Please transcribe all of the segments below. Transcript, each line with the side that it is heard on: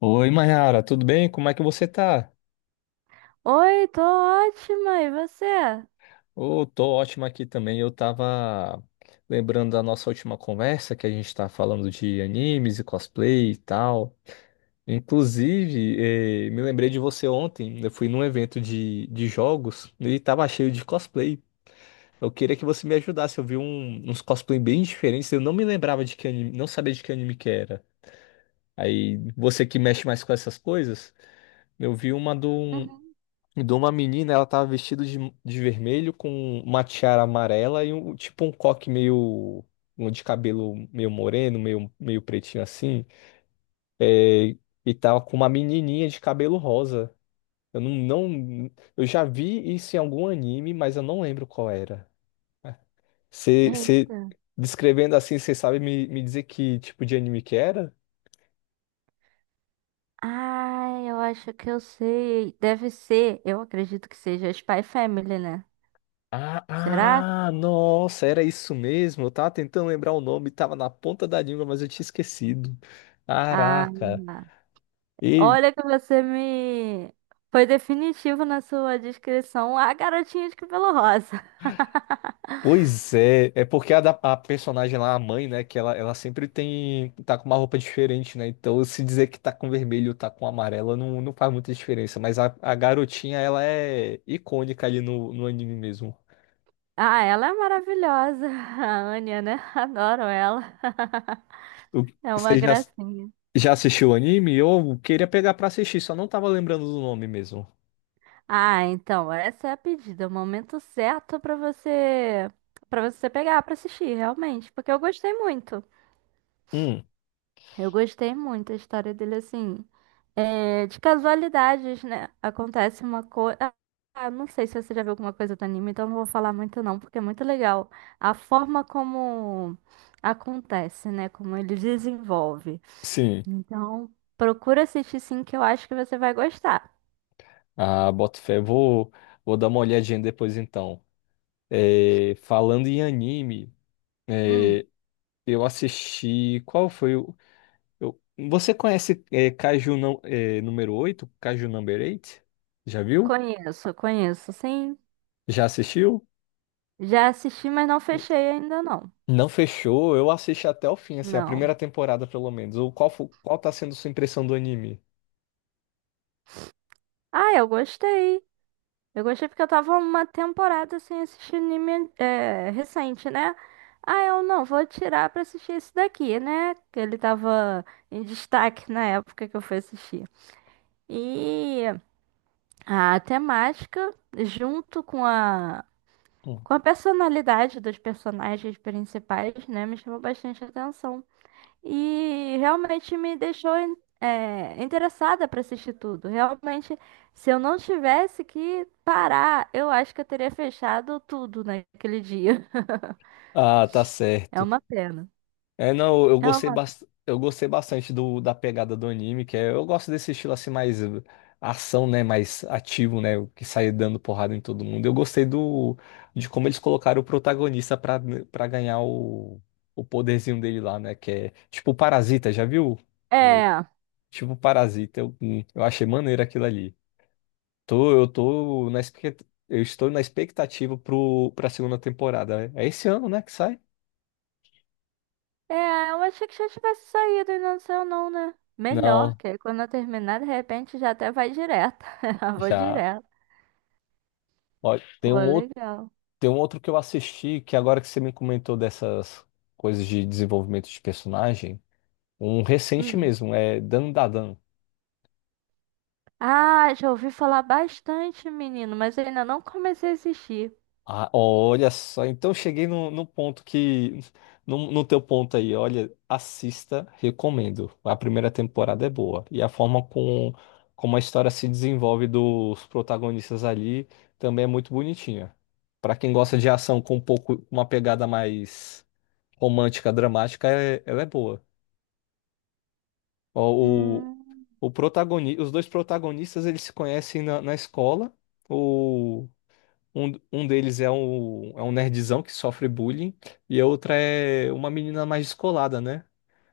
left: Oi, Mayara, tudo bem? Como é que você tá?
right: Oi, tô ótima, e você?
left: Ô, tô ótimo aqui também. Eu tava lembrando da nossa última conversa, que a gente tá falando de animes e cosplay e tal. Inclusive, me lembrei de você ontem. Eu fui num evento de jogos e tava cheio de cosplay. Eu queria que você me ajudasse. Eu vi uns cosplay bem diferentes. Eu não me lembrava de que anime, não sabia de que anime que era. Aí, você que mexe mais com essas coisas, eu vi uma do
right: Uhum.
left: E de uma menina, ela tava vestida de vermelho com uma tiara amarela e um tipo um coque meio um de cabelo meio moreno, meio pretinho assim. É, e tava com uma menininha de cabelo rosa. Eu não, não, Eu já vi isso em algum anime, mas eu não lembro qual era. Você
right: Eita.
left: descrevendo assim, você sabe me dizer que tipo de anime que era?
right: Ai, eu acho que eu sei. Deve ser, eu acredito que seja Spy Family, né?
left: Ah,
right: Será?
left: ah, nossa, era isso mesmo. Eu tava tentando lembrar o nome, tava na ponta da língua, mas eu tinha esquecido.
right: Ah,
left: Caraca. E,
right: olha que você me. Foi definitivo na sua descrição. A garotinha de cabelo rosa.
left: Pois é, é porque a personagem lá, a mãe, né, que ela sempre tá com uma roupa diferente, né? Então, se dizer que tá com vermelho ou tá com amarelo, não faz muita diferença. Mas a garotinha, ela é icônica ali no anime mesmo.
right: Ah, ela é maravilhosa. A Anya, né? Adoro ela.
left: O-
right: É uma
left: Você já,
right: gracinha.
left: já assistiu o anime? Eu queria pegar pra assistir, só não tava lembrando do nome mesmo.
right: Ah, então, essa é a pedida, é o momento certo pra você para você pegar pra assistir, realmente, porque eu gostei muito.
left: Hum,
right: Eu gostei muito da história dele assim. É, de casualidades, né? Acontece uma coisa. Não sei se você já viu alguma coisa do anime, então não vou falar muito não, porque é muito legal a forma como acontece, né? Como ele desenvolve.
left: sim.
right: Então, procura assistir sim, que eu acho que você vai gostar.
left: Ah, boto fé. Vou dar uma olhadinha depois então. É, falando em anime,
right: Hum,
left: é, eu assisti. Qual foi o. eu- você conhece Kaiju não, número 8, Kaiju Number 8? Já viu?
right: conheço, conheço, sim.
left: Já assistiu?
right: Já assisti, mas não fechei ainda não.
left: Não fechou. Eu assisti até o fim, assim, a
right: Não.
left: primeira temporada pelo menos. Ou qual tá sendo sua impressão do anime?
right: Ah, eu gostei. Eu gostei porque eu tava uma temporada sem assistir anime recente, né? Ah, eu não, vou tirar pra assistir esse daqui, né? Que ele tava em destaque na época que eu fui assistir. E a temática, junto
left: Hum.
right: com a personalidade dos personagens principais, né? Me chamou bastante atenção. E realmente me deixou interessada para assistir tudo. Realmente, se eu não tivesse que parar, eu acho que eu teria fechado tudo naquele dia.
left: Ah, tá
right: É
left: certo.
right: uma pena.
left: É, não, eu
right: É
left: gostei,
right: uma...
left: bastante da pegada do anime, que é, eu gosto desse estilo assim mais ação, né, mais ativo, né, que sai dando porrada em todo mundo. Eu gostei do de como eles colocaram o protagonista pra para ganhar o poderzinho dele lá, né, que é tipo o Parasita, já viu? O,
right: É,
left: tipo o Parasita, eu achei maneiro aquilo ali. Tô, eu tô na expect- Eu estou na expectativa pro para segunda temporada. Né? É esse ano, né, que sai?
right: é, eu achei que já tivesse saído e não saiu não, né? Melhor,
left: Não,
right: que aí quando eu terminar, de repente já até vai direto. Já vou
left: já
right: direto.
left: ó. Tem
right: Pô,
left: um outro
right: legal.
left: Tem um outro que eu assisti, que agora que você me comentou dessas coisas de desenvolvimento de personagem, um recente
right: Hum.
left: mesmo, é Dandadan.
right: Ah, já ouvi falar bastante, menino, mas eu ainda não comecei a assistir.
left: Ah, olha só, então cheguei no ponto que. No teu ponto aí, olha, assista, recomendo. A primeira temporada é boa. E a forma como a história se desenvolve dos protagonistas ali também é muito bonitinha. Pra quem gosta de ação com um pouco, uma pegada mais romântica, dramática, ela é boa. Ó,
right: Hum.
left: Os dois protagonistas eles se conhecem na escola. O... um deles é um nerdzão que sofre bullying, e a outra é uma menina mais descolada, né?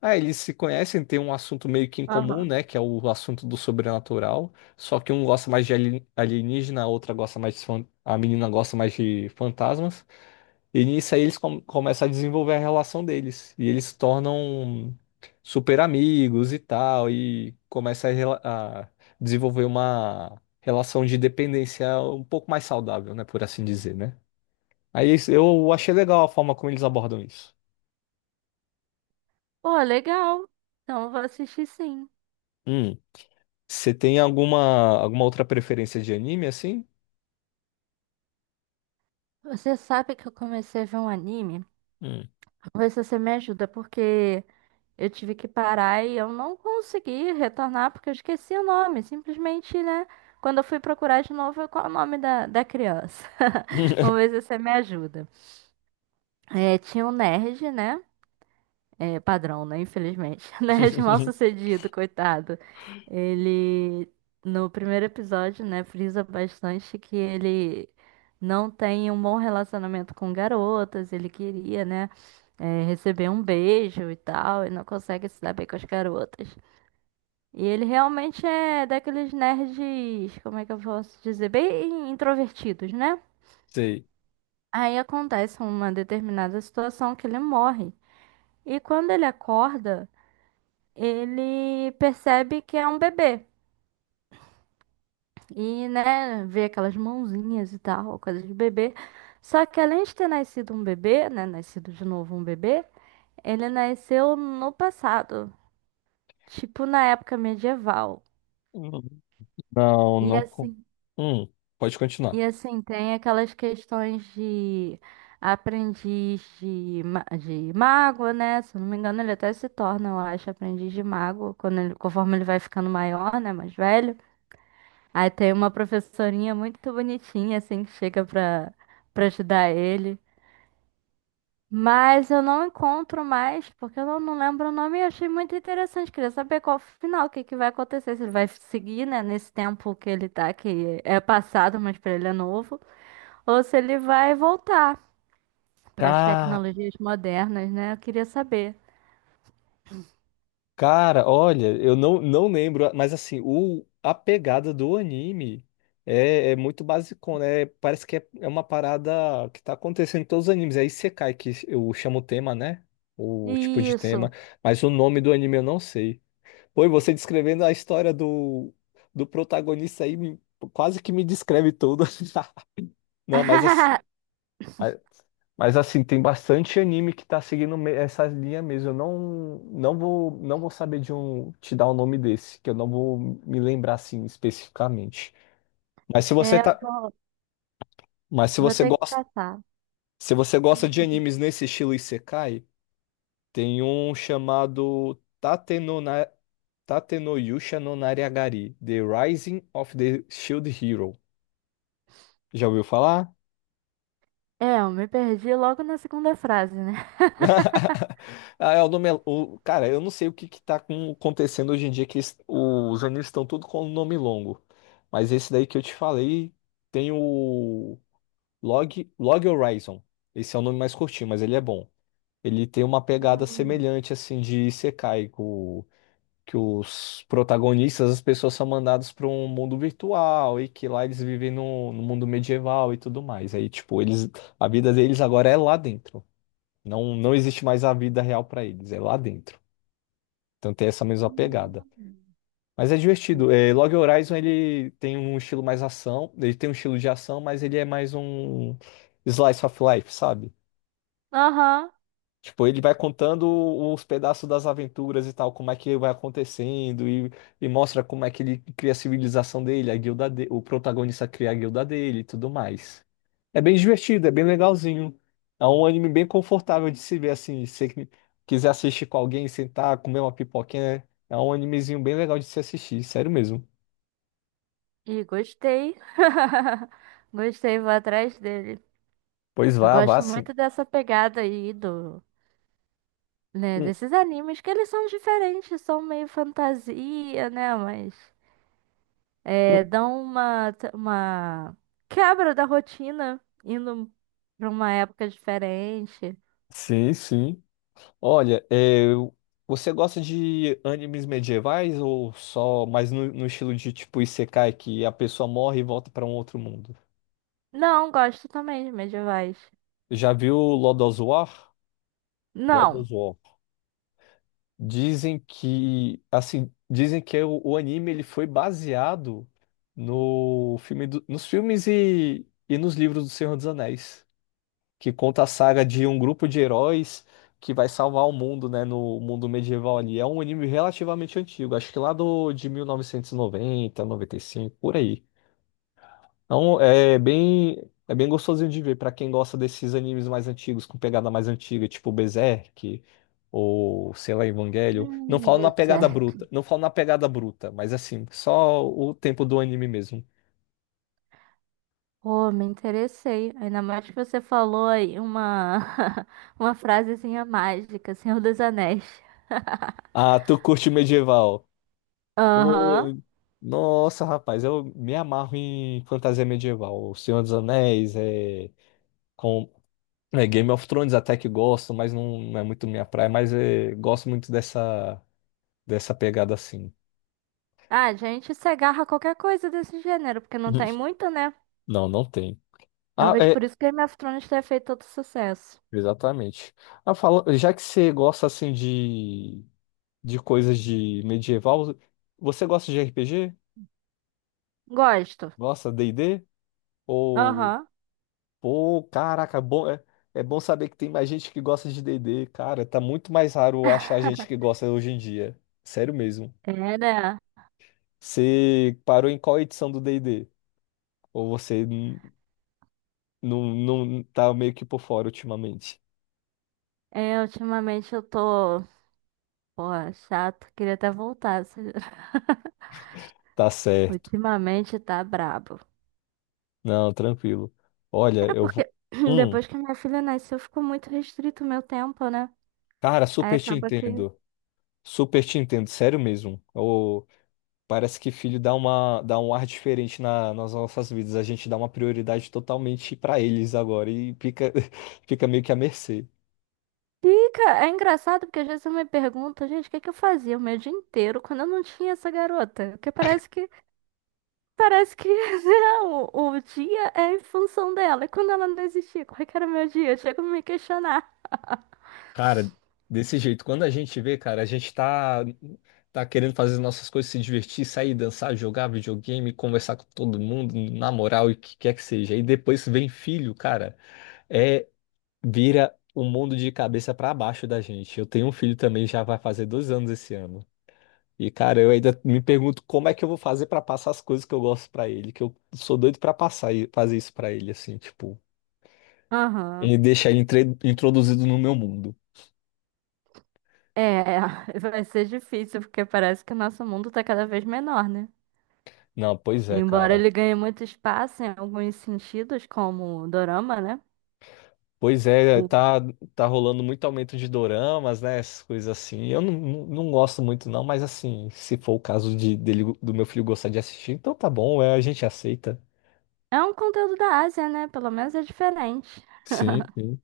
left: Ah, eles se conhecem, tem um assunto meio que em comum,
right: Aham.
left: né? Que é o assunto do sobrenatural. Só que um gosta mais de alienígena, a outra gosta mais de A menina gosta mais de fantasmas. E nisso aí eles começam a desenvolver a relação deles. E eles se tornam super amigos e tal. E começa a desenvolver uma relação de dependência um pouco mais saudável, né? Por assim dizer, né? Aí eu achei legal a forma como eles abordam isso.
right: Pô, legal. Então eu vou assistir sim.
left: Hum. Você tem alguma, outra preferência de anime assim?
right: Você sabe que eu comecei a ver um anime?
left: Hum.
right: Vou ver se você me ajuda, porque eu tive que parar e eu não consegui retornar porque eu esqueci o nome. Simplesmente, né? Quando eu fui procurar de novo, qual é o nome da, da criança? Vamos ver se você me ajuda. É, tinha um nerd, né? É, padrão, né? Infelizmente. Né? De mal-sucedido, coitado. Ele, no primeiro episódio, né, frisa bastante que ele não tem um bom relacionamento com garotas. Ele queria, né, receber um beijo e tal, e não consegue se dar bem com as garotas. E ele realmente é daqueles nerds, como é que eu posso dizer? Bem introvertidos, né?
left: Sei.
right: Aí acontece uma determinada situação que ele morre. E quando ele acorda, ele percebe que é um bebê. E, né, vê aquelas mãozinhas e tal, coisa de bebê. Só que além de ter nascido um bebê, né, nascido de novo um bebê, ele nasceu no passado, tipo na época medieval.
left: Hum. Não,
right: E
left: não.
right: assim,
left: Hum. Pode
right: e
left: continuar.
right: assim tem aquelas questões de de mago, né? Se eu não me engano, ele até se torna, eu acho, aprendiz de mago quando conforme ele vai ficando maior, né, mais velho. Aí tem uma professorinha muito bonitinha, assim, que chega pra, pra ajudar ele. Mas eu não encontro mais, porque eu não, não lembro o nome e achei muito interessante. Queria saber qual o final, o que, que vai acontecer. Se ele vai seguir, né, nesse tempo que ele tá, que é passado, mas pra ele é novo. Ou se ele vai voltar para as
left: Cara,
right: tecnologias modernas, né? Eu queria saber.
left: Cara, olha, eu não lembro, mas assim, a pegada do anime é muito basicona, né? Parece que é uma parada que tá acontecendo em todos os animes. É Isekai, que eu chamo o tema, né? O tipo de tema,
right: Isso.
left: mas o nome do anime eu não sei. Pô, e você descrevendo a história do protagonista aí, quase que me descreve tudo. Não, mas assim. Mas assim, tem bastante anime que tá seguindo essa linha mesmo. Eu não vou saber de um te dar o nome desse, que eu não vou me lembrar assim especificamente. Mas se você
right: É, eu
left: tá,
right: vou,
left: mas se
right: vou
left: você
right: ter que
left: gosta,
right: caçar.
left: Se você gosta de animes nesse estilo Isekai, tem um chamado Tate no Na- Tate no Yusha no Nariagari, The Rising of the Shield Hero. Já ouviu falar?
right: É, eu me perdi logo na segunda frase, né?
left: Ah, é o nome. Cara, eu não sei o que que tá acontecendo hoje em dia, que os animes estão tudo com nome longo. Mas esse daí que eu te falei tem o Log Horizon. Esse é o nome mais curtinho, mas ele é bom. Ele tem uma pegada semelhante, assim, de Isekai, que os protagonistas, as pessoas são mandadas para um mundo virtual e que lá eles vivem no mundo medieval e tudo mais. Aí, tipo, a vida deles agora é lá dentro. Não, não existe mais a vida real para eles, é lá dentro. Então tem essa mesma
right: Hum.
left: pegada. Mas é divertido. É, Log Horizon ele tem um estilo mais ação, ele tem um estilo de ação, mas ele é mais um slice of life, sabe?
right: Aham.
left: Tipo, ele vai contando os pedaços das aventuras e tal, como é que vai acontecendo, e mostra como é que ele cria a civilização dele, a guilda dele, o protagonista cria a guilda dele e tudo mais. É bem divertido, é bem legalzinho. É um anime bem confortável de se ver assim. Se você quiser assistir com alguém, sentar, comer uma pipoquinha, né? É um animezinho bem legal de se assistir, sério mesmo.
right: E gostei. Gostei, vou atrás dele.
left: Pois
right: Eu
left: vá, vá
right: gosto
left: sim.
right: muito dessa pegada aí do, né,
left: Hum,
right: desses animes que eles são diferentes, são meio fantasia, né, mas é,
left: hum.
right: dão uma quebra da rotina indo pra uma época diferente.
left: Sim, sim. Olha, você gosta de animes medievais ou só mais no estilo de tipo Isekai, que a pessoa morre e volta para um outro mundo?
right: Não, gosto também de medievais.
left: Já viu Lord of War? Lord
right: Não.
left: of War. Dizem que, assim, dizem que o anime ele foi baseado no filme nos filmes e nos livros do Senhor dos Anéis, que conta a saga de um grupo de heróis que vai salvar o mundo, né, no mundo medieval ali. É um anime relativamente antigo, acho que lá de 1990, 95, por aí. Então, é bem gostosinho de ver para quem gosta desses animes mais antigos, com pegada mais antiga, tipo Berserk ou, sei lá, Evangelho. Não falo na pegada bruta,
right: Deserto.
left: não falo na pegada bruta, mas assim, só o tempo do anime mesmo.
right: Oh, me interessei. Ainda mais que você falou aí uma, uma frasezinha mágica, Senhor dos Anéis.
left: Ah, tu curte medieval?
right: Aham.
left: Pô, nossa, rapaz, eu me amarro em fantasia medieval. O Senhor dos Anéis, com, Game of Thrones até que gosto, mas não é muito minha praia, mas gosto muito dessa, pegada assim.
right: Ah, a gente se agarra a qualquer coisa desse gênero, porque não tem muito, né?
left: Não, não tem. Ah,
right: Talvez por isso que Game of Thrones tenha feito tanto sucesso.
left: exatamente. Ah, já que você gosta assim de coisas de medieval, você gosta de RPG?
right: Gosto.
left: Gosta de D&D? Ou,
right: Aham.
left: pô, caraca, bom, é bom saber que tem mais gente que gosta de D&D, cara, tá muito mais raro achar gente que gosta hoje em dia. Sério mesmo.
right: É, né?
left: Você parou em qual edição do D&D? Ou você não tá meio que por fora ultimamente?
right: É, ultimamente eu tô. Pô, chato. Queria até voltar.
left: Tá certo.
right: Ultimamente tá brabo.
left: Não, tranquilo. Olha,
right: É
left: eu
right: porque
left: vou. Hum.
right: depois que minha filha nasceu, ficou muito restrito o meu tempo, né?
left: Cara,
right: Aí
left: super te
right: acaba que.
left: entendo. Super te entendo, sério mesmo. Ô, parece que filho dá um ar diferente nas nossas vidas. A gente dá uma prioridade totalmente pra eles agora e fica, fica meio que à mercê.
right: Fica, é engraçado porque às vezes eu me pergunto, gente, o que é que eu fazia o meu dia inteiro quando eu não tinha essa garota? Porque parece que né, o dia é em função dela. E quando ela não existia, como é que era o meu dia? Eu chego a me questionar.
left: Cara, desse jeito, quando a gente vê, cara, a gente tá, tá querendo fazer nossas coisas, se divertir, sair, dançar, jogar videogame, conversar com todo mundo, namorar, o que quer que seja. E depois vem filho, cara. Vira um mundo de cabeça pra baixo da gente. Eu tenho um filho também, já vai fazer 2 anos esse ano. E, cara, eu ainda me pergunto como é que eu vou fazer pra passar as coisas que eu gosto pra ele, que eu sou doido pra passar e fazer isso pra ele, assim, tipo,
right: Aham.
left: e deixar ele introduzido no meu mundo.
right: É, vai ser difícil porque parece que o nosso mundo tá cada vez menor, né?
left: Não, pois é,
right: Embora
left: cara.
right: ele ganhe muito espaço em alguns sentidos, como o dorama, né?
left: Pois é,
right: O-
left: tá, tá rolando muito aumento de doramas, né? Essas coisas assim. Eu não gosto muito, não, mas assim, se for o caso do meu filho gostar de assistir, então tá bom, a gente aceita.
right: É um conteúdo da Ásia, né? Pelo menos é diferente.
left: Sim, sim.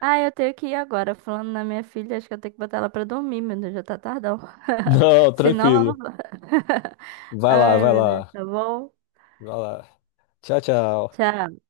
right: Ah, eu tenho que ir agora. Falando na minha filha, acho que eu tenho que botar ela pra dormir, meu Deus, já tá tardão.
left: Não,
right: Senão ela não
left: tranquilo.
right: vai.
left: Vai lá,
right: Ai,
left: vai
right: meu Deus,
left: lá,
right: tá bom?
left: vai lá. Tchau, tchau.
right: Tchau.